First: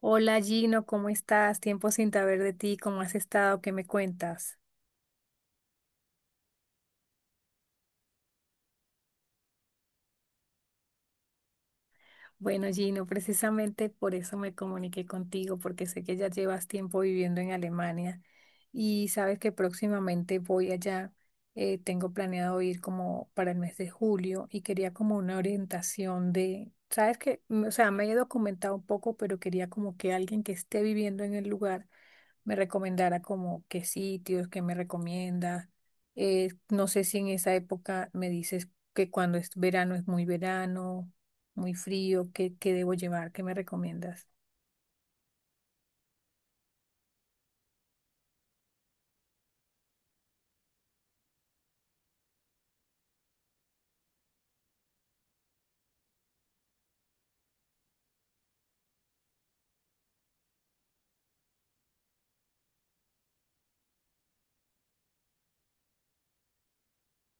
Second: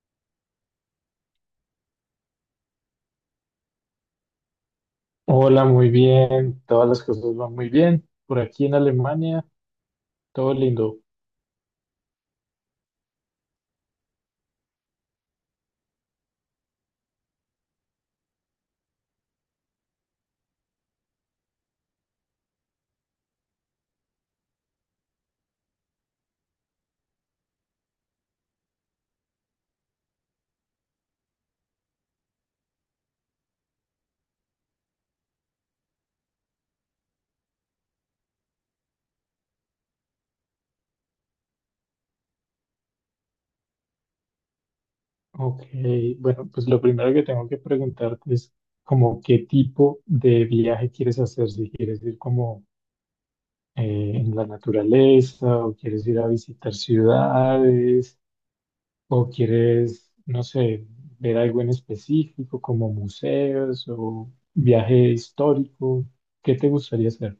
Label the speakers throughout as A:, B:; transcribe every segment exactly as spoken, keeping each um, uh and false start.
A: Hola Gino, ¿cómo estás? Tiempo sin saber de ti, ¿cómo has estado? ¿Qué me cuentas?
B: Hola, muy bien. Todas las cosas van muy bien. Por aquí en Alemania, todo lindo.
A: Bueno, Gino, precisamente por eso me comuniqué contigo, porque sé que ya llevas tiempo viviendo en Alemania y sabes que próximamente voy allá. Eh, tengo planeado ir como para el mes de julio y quería como una orientación de, sabes que, Mm, o sea, me he documentado un poco, pero quería como que alguien que esté viviendo en el lugar me recomendara como qué sitios, qué me recomienda. Eh, no sé si en esa época me dices que cuando es verano es muy verano muy frío, ¿qué, qué debo llevar? ¿Qué me recomiendas?
B: Ok, bueno, pues lo primero que tengo que preguntarte es como qué tipo de viaje quieres hacer, si quieres ir como eh, en la naturaleza o quieres ir a visitar ciudades o quieres, no sé, ver algo en específico como museos o viaje histórico. ¿Qué te gustaría hacer?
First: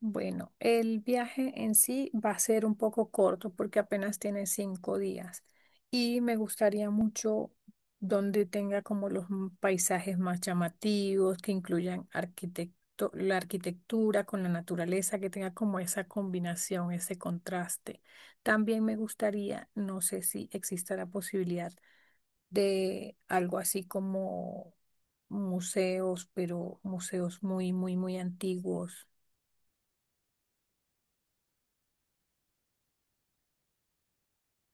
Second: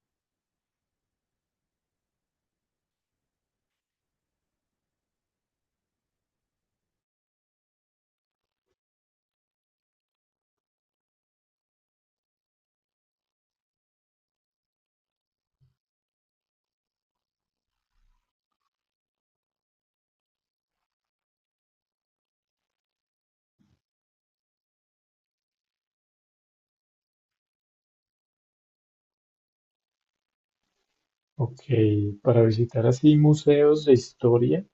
A: Bueno, el viaje en sí va a ser un poco corto porque apenas tiene cinco días y me gustaría mucho donde tenga como los m- paisajes más llamativos, que incluyan arquitecto- la arquitectura con la naturaleza, que tenga como esa combinación, ese contraste. También me gustaría, no sé si exista la posibilidad de algo así como museos, pero museos muy, muy, muy antiguos.
B: Ok, para visitar así museos de historia.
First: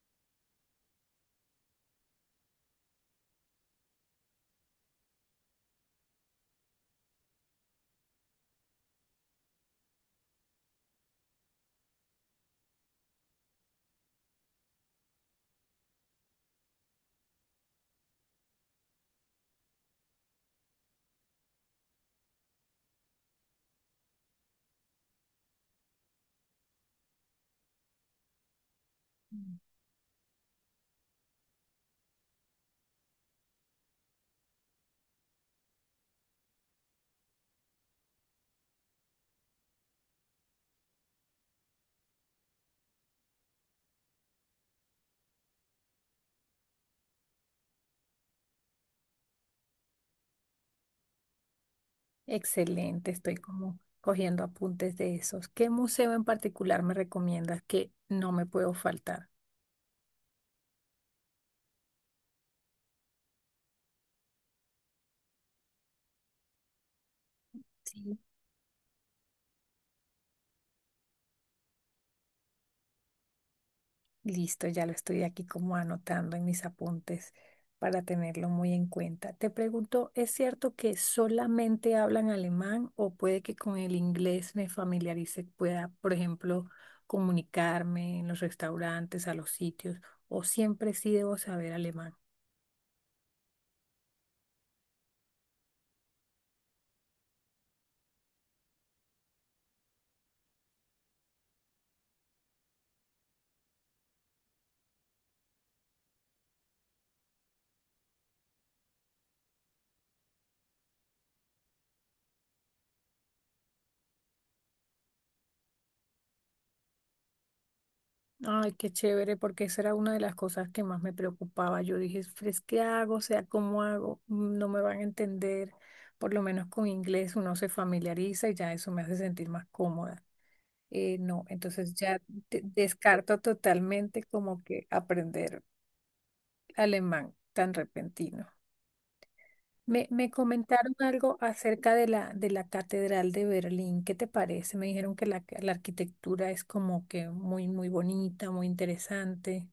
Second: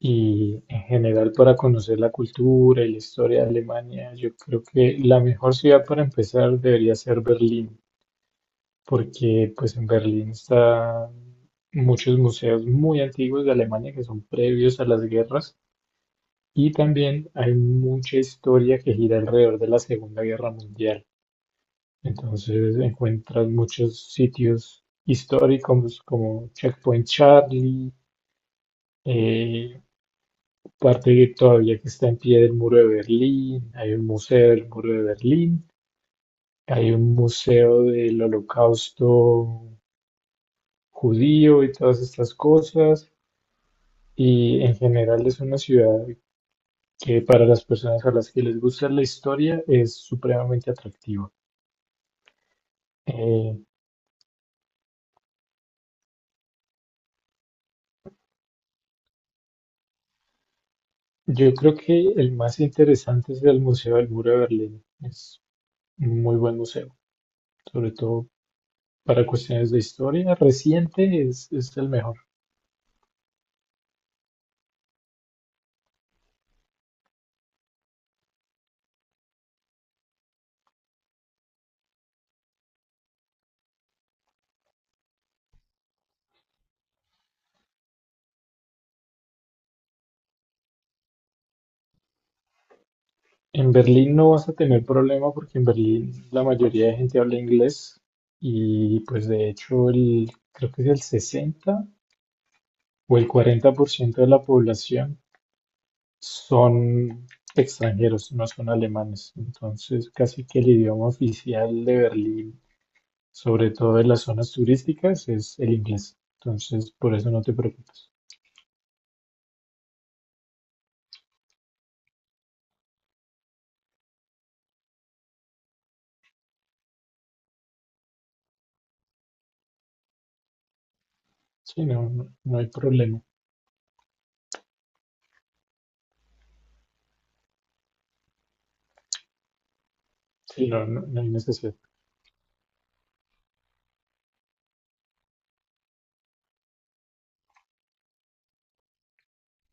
B: Y en general para conocer la cultura y la historia de Alemania, yo creo que la mejor ciudad para empezar debería ser Berlín, porque pues en Berlín están muchos museos muy antiguos de Alemania que son previos a las guerras y también hay mucha historia que gira alrededor de la Segunda Guerra Mundial. Entonces encuentras muchos sitios históricos como Checkpoint Charlie,
A: Mm.
B: eh, parte todavía que está en pie del muro de Berlín, hay un museo del muro de Berlín, hay un museo del holocausto judío y todas estas cosas, y en general es una ciudad que para las personas a las que les gusta la historia es supremamente atractiva.
A: Excelente, estoy
B: Eh,
A: como cogiendo apuntes de esos. ¿Qué museo en particular me recomiendas que no me puedo faltar?
B: yo creo que el más interesante es el Museo del Muro de Berlín, es un muy buen museo, sobre todo para cuestiones de historia reciente es, es el mejor.
A: Listo, ya lo estoy aquí como anotando en mis apuntes para tenerlo muy en cuenta. Te pregunto, ¿es cierto que solamente hablan alemán o puede que con el inglés me familiarice, pueda, por ejemplo, comunicarme en los restaurantes, a los sitios, o siempre sí debo saber alemán?
B: En Berlín no vas a tener problema porque en Berlín la mayoría de gente habla inglés y pues de hecho el, creo que es el sesenta o el cuarenta por ciento de la población son extranjeros, no son alemanes. Entonces casi que el idioma oficial de Berlín, sobre todo en las zonas turísticas, es el inglés. Entonces por eso no te preocupes.
A: Ay, qué chévere, porque esa era una de las cosas que más me preocupaba. Yo dije, "Fres, ¿qué hago? O sea, ¿cómo hago? Mm, No me van a entender". Por lo menos con inglés uno se familiariza y ya eso me hace sentir más cómoda. Eh, no,
B: Sí,
A: entonces
B: no,
A: ya
B: no, no
A: de-
B: hay problema.
A: descarto totalmente como que aprender alemán tan repentino. Me, me
B: Sí, no,
A: comentaron
B: no, no hay
A: algo
B: necesidad.
A: acerca de la, de la Catedral de Berlín. ¿Qué te parece? Me dijeron que la, la arquitectura es como que muy, muy bonita, muy interesante.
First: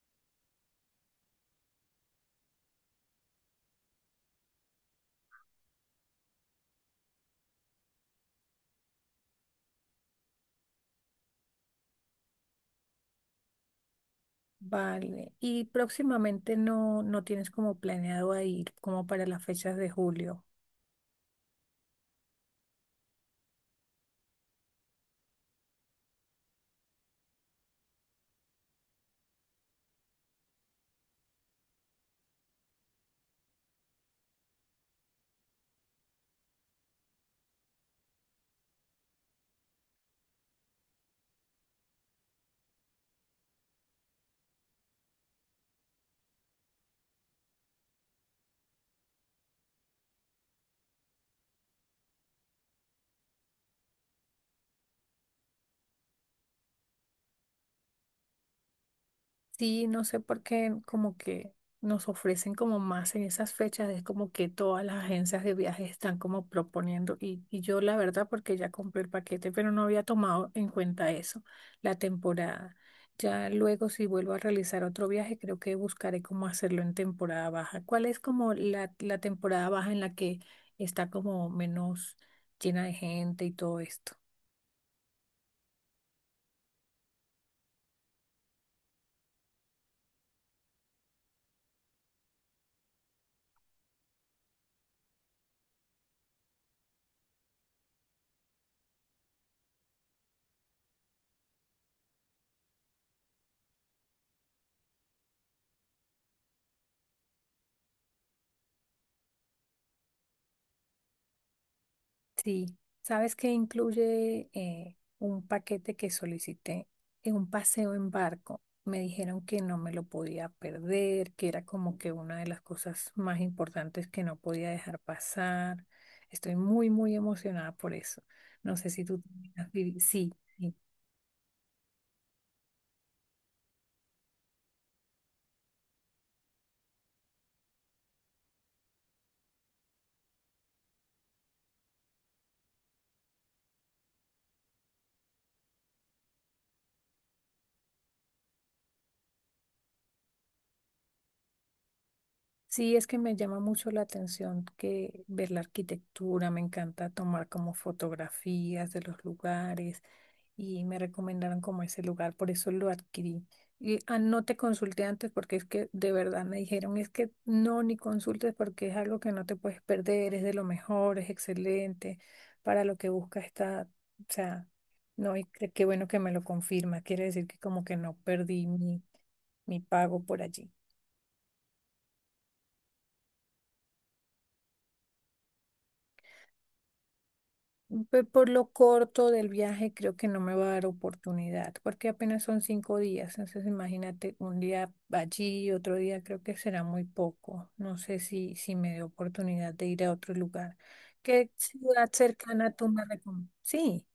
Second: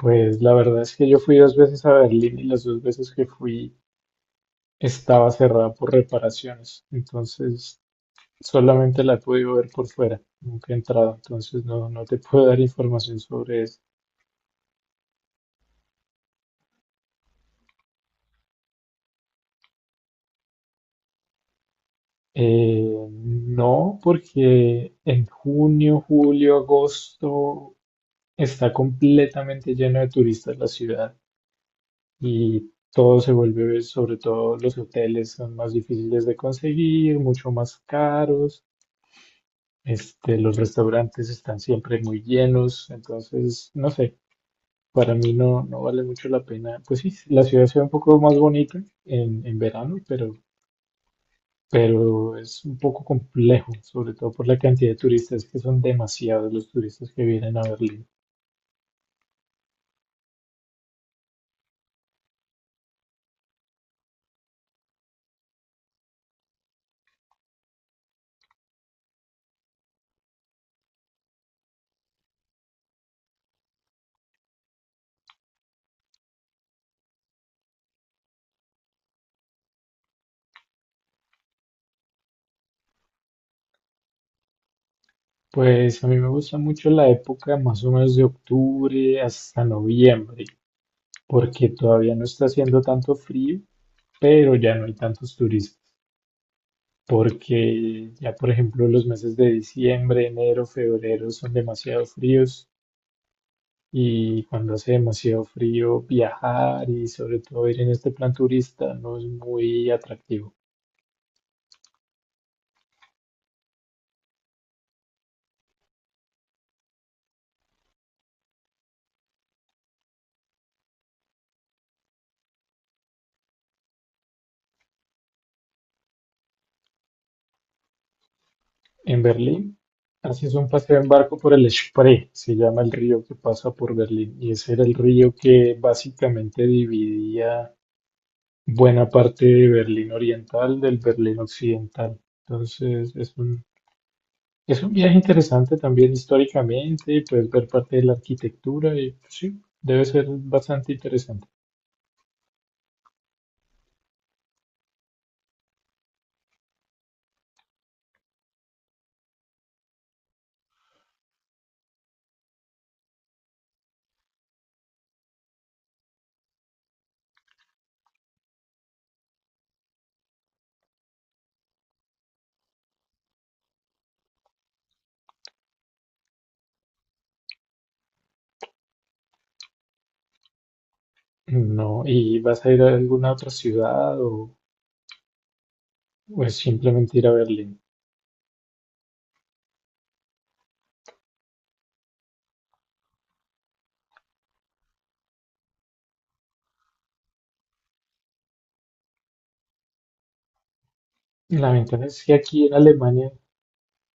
B: Pues la verdad es que yo fui dos veces a Berlín y las dos veces que fui estaba cerrada por reparaciones, entonces solamente la he podido ver por fuera, nunca he entrado, entonces no, no te puedo dar información sobre eso.
A: Vale. Y próximamente no, no tienes como planeado a ir como para las fechas de julio.
B: Eh, no, porque en junio, julio, agosto está completamente lleno de turistas la ciudad y todo se vuelve, sobre todo los hoteles son más difíciles de conseguir, mucho más caros. Este, los restaurantes están siempre muy llenos, entonces, no sé, para mí no, no vale mucho la pena. Pues sí, la ciudad se ve un poco más bonita en, en verano, pero, pero es un poco complejo, sobre todo por la cantidad de turistas, que son demasiados los turistas que vienen a Berlín.
A: Sí, no sé por qué como que nos ofrecen como más en esas fechas, es como que todas las agencias de viajes están como proponiendo y, y yo la verdad porque ya compré el paquete, pero no había tomado en cuenta eso, la temporada. Ya luego si vuelvo a realizar otro viaje, creo que buscaré cómo hacerlo en temporada baja. ¿Cuál es como la, la temporada baja en la que está como menos llena de gente y todo esto?
B: Pues a mí me gusta mucho la época más o menos de octubre hasta noviembre, porque todavía no está haciendo tanto frío, pero ya no hay tantos turistas, porque ya por ejemplo los meses de diciembre, enero, febrero son demasiado fríos. Y cuando hace demasiado frío, viajar y sobre todo ir en este plan turista no es muy atractivo.
A: Sí, sabes que incluye eh, un paquete que solicité en un paseo en barco. Me dijeron que no me lo podía perder, que era como que una de las cosas más importantes que no podía dejar pasar. Estoy muy, muy emocionada por eso. No sé si tú...
B: En
A: también has
B: Berlín,
A: vivi- Sí,
B: haces un
A: sí.
B: paseo en barco por el Spree, se llama el río que pasa por Berlín. Y ese era el río que básicamente dividía buena parte de Berlín Oriental del Berlín Occidental. Entonces, es un, es un viaje interesante también históricamente, puedes ver parte de la arquitectura y pues, sí, debe ser bastante interesante.
A: Sí, es que me llama mucho la atención que ver la arquitectura, me encanta tomar como fotografías de los lugares y me recomendaron como ese lugar, por eso lo adquirí. Y ah, no te consulté antes porque es que de verdad me dijeron, es que no, ni consultes porque es algo que no te puedes perder, es de lo mejor, es excelente, para lo que buscas está, o sea, no, y qué qué bueno que me lo confirma, quiere decir que como que no perdí mi, mi pago por allí.
B: No, ¿y vas a ir a alguna otra ciudad o, o es simplemente ir a Berlín?
A: pe- Por lo corto del viaje, creo que no me va a dar oportunidad, porque apenas son cinco días. Entonces, imagínate un día allí otro día creo que será muy poco. No sé si, si me dé oportunidad de ir a otro lugar. ¿Qué
B: La ventaja
A: ciudad
B: es que aquí
A: cercana
B: en
A: tú me
B: Alemania,
A: recomiendas? Sí,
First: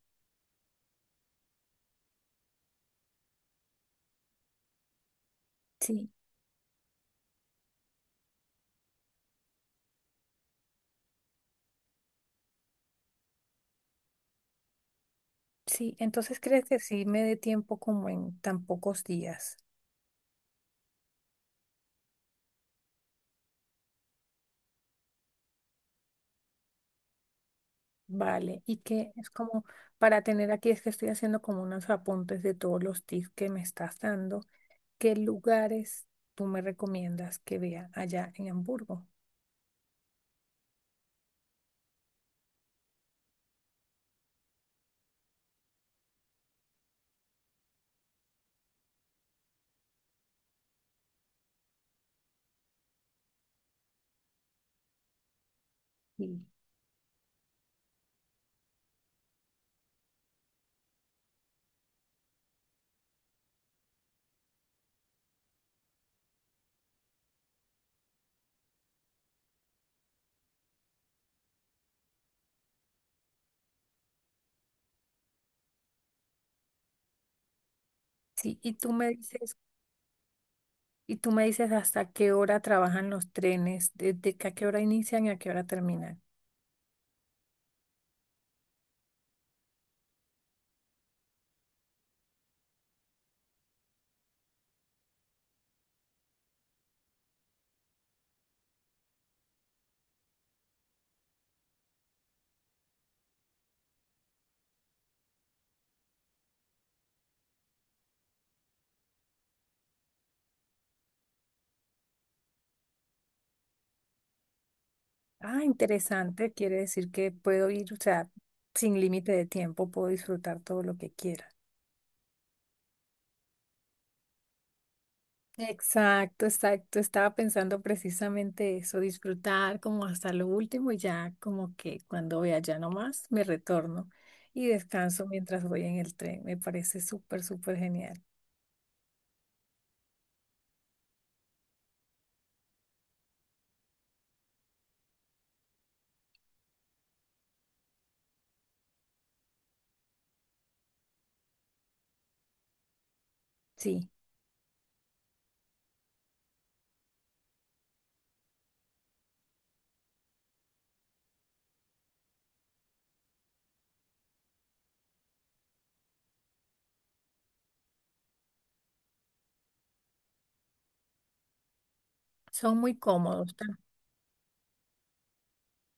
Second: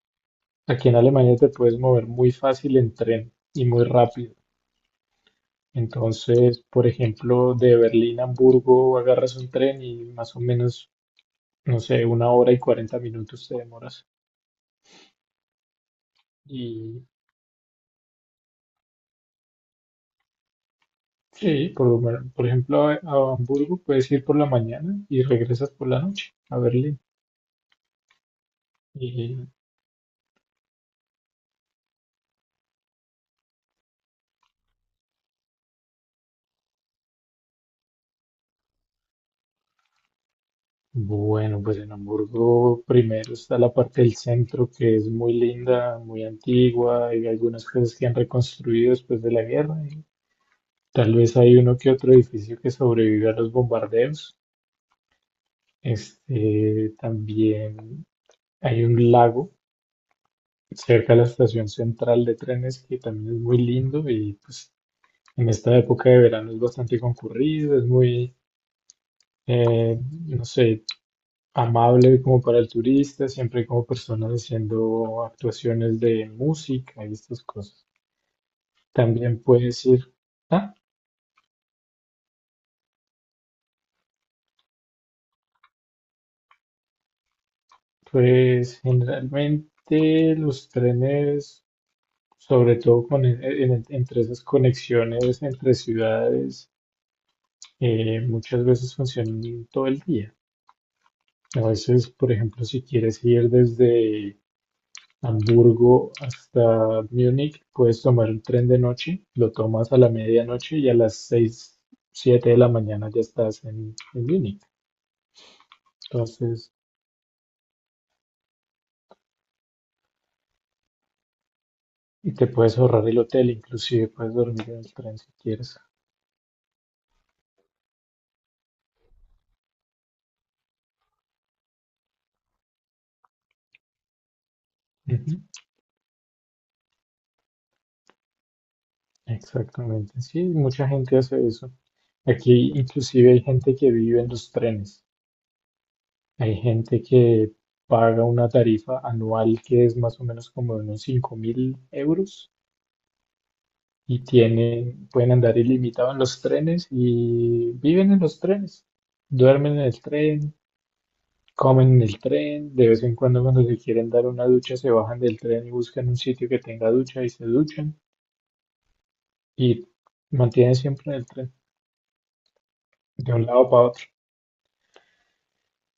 B: aquí en Alemania te puedes mover muy fácil en tren y muy rápido.
A: sí,
B: Entonces, por ejemplo, de Berlín a Hamburgo agarras un tren y más o menos, no sé, una hora y cuarenta minutos te demoras.
A: sí. Entonces, ¿crees que sí
B: Y
A: me dé tiempo como en tan pocos días?
B: sí, por, lo men- por ejemplo, a, a Hamburgo puedes ir por la mañana y regresas por la noche a Berlín.
A: Vale, y que es como para tener aquí, es que estoy haciendo como unos apuntes de todos los tips que me estás dando. ¿Qué lugares tú me recomiendas que vea allá en Hamburgo?
B: Bueno, pues en Hamburgo primero está la parte del centro que es muy linda, muy antigua, y algunas cosas que han reconstruido después de la guerra, y tal vez hay uno que otro edificio que sobrevive a los bombardeos.
A: Sí.
B: Este, también hay un lago cerca de la estación central de trenes que también es muy lindo y pues en esta época de verano es bastante concurrido, es muy, eh, no sé, amable como para el turista, siempre hay como personas haciendo actuaciones de música y estas cosas.
A: Sí, y tú me
B: También
A: dices,
B: puedes ir, ah,
A: y tú me dices hasta qué hora trabajan los trenes, desde que a qué hora inician y a qué hora terminan.
B: pues generalmente los trenes, sobre todo con, en- en- entre esas conexiones entre ciudades, eh, muchas veces funcionan todo el día. A veces, por ejemplo, si quieres ir desde Hamburgo hasta Múnich, puedes tomar un tren de noche, lo tomas a la medianoche y a las seis siete de la mañana ya estás en, en Múnich.
A: Ah, interesante,
B: Entonces,
A: quiere decir que puedo ir, o sea, sin límite de tiempo, puedo disfrutar todo lo que quiera.
B: y te puedes ahorrar el hotel, inclusive puedes dormir en el tren si quieres.
A: Exacto, exacto. Estaba pensando precisamente eso, disfrutar como hasta lo último y ya como que cuando voy allá nomás me retorno y descanso
B: Ujú,
A: mientras voy en el tren. Me parece súper, súper genial.
B: exactamente, sí, mucha gente hace eso. Aquí inclusive hay gente que vive en los trenes. Hay gente que paga una tarifa anual que es más o menos como de unos cinco mil euros
A: Sí,
B: y tienen, pueden andar ilimitado en los trenes y viven en los trenes, duermen en el tren, comen en el tren, de vez en cuando cuando se quieren dar una ducha se bajan del tren y buscan un sitio que tenga ducha y se duchan y mantienen siempre en el tren,
A: son muy
B: de un
A: cómodos.
B: lado para otro.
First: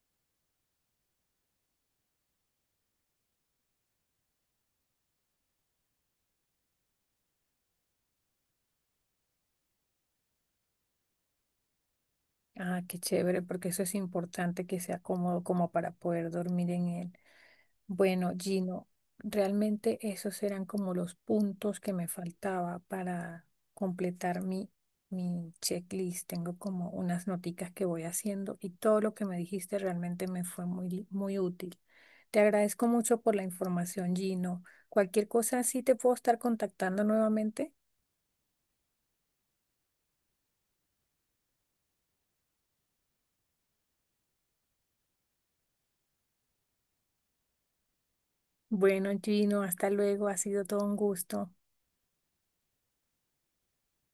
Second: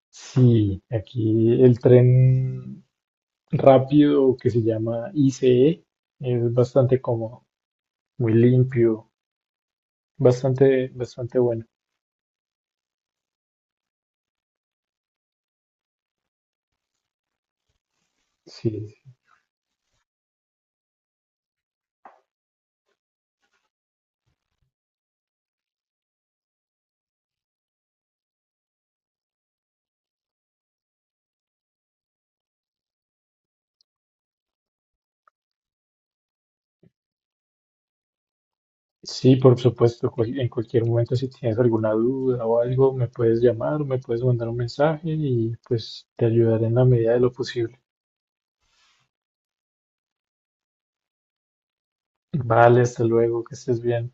B: Sí, aquí el tren rápido que se llama I C E es bastante cómodo, muy limpio, bastante, bastante bueno.
A: Ah, qué chévere, porque eso es importante que sea cómodo como para poder dormir en él. Bueno,
B: Sí,
A: Gino, realmente esos eran como los puntos que me faltaba para completar mi, mi checklist. Tengo como unas noticas que voy haciendo y todo lo que me dijiste realmente me fue muy, muy útil. Te agradezco mucho por la información, Gino. Cualquier cosa sí te puedo estar contactando nuevamente.
B: sí, por supuesto, cual- en cualquier momento si tienes alguna duda o algo, me puedes llamar, me puedes mandar un mensaje y pues te ayudaré en la medida de lo posible.
A: Bueno, Gino, hasta luego. Ha sido todo un gusto.
B: Vale, hasta luego, que estés bien.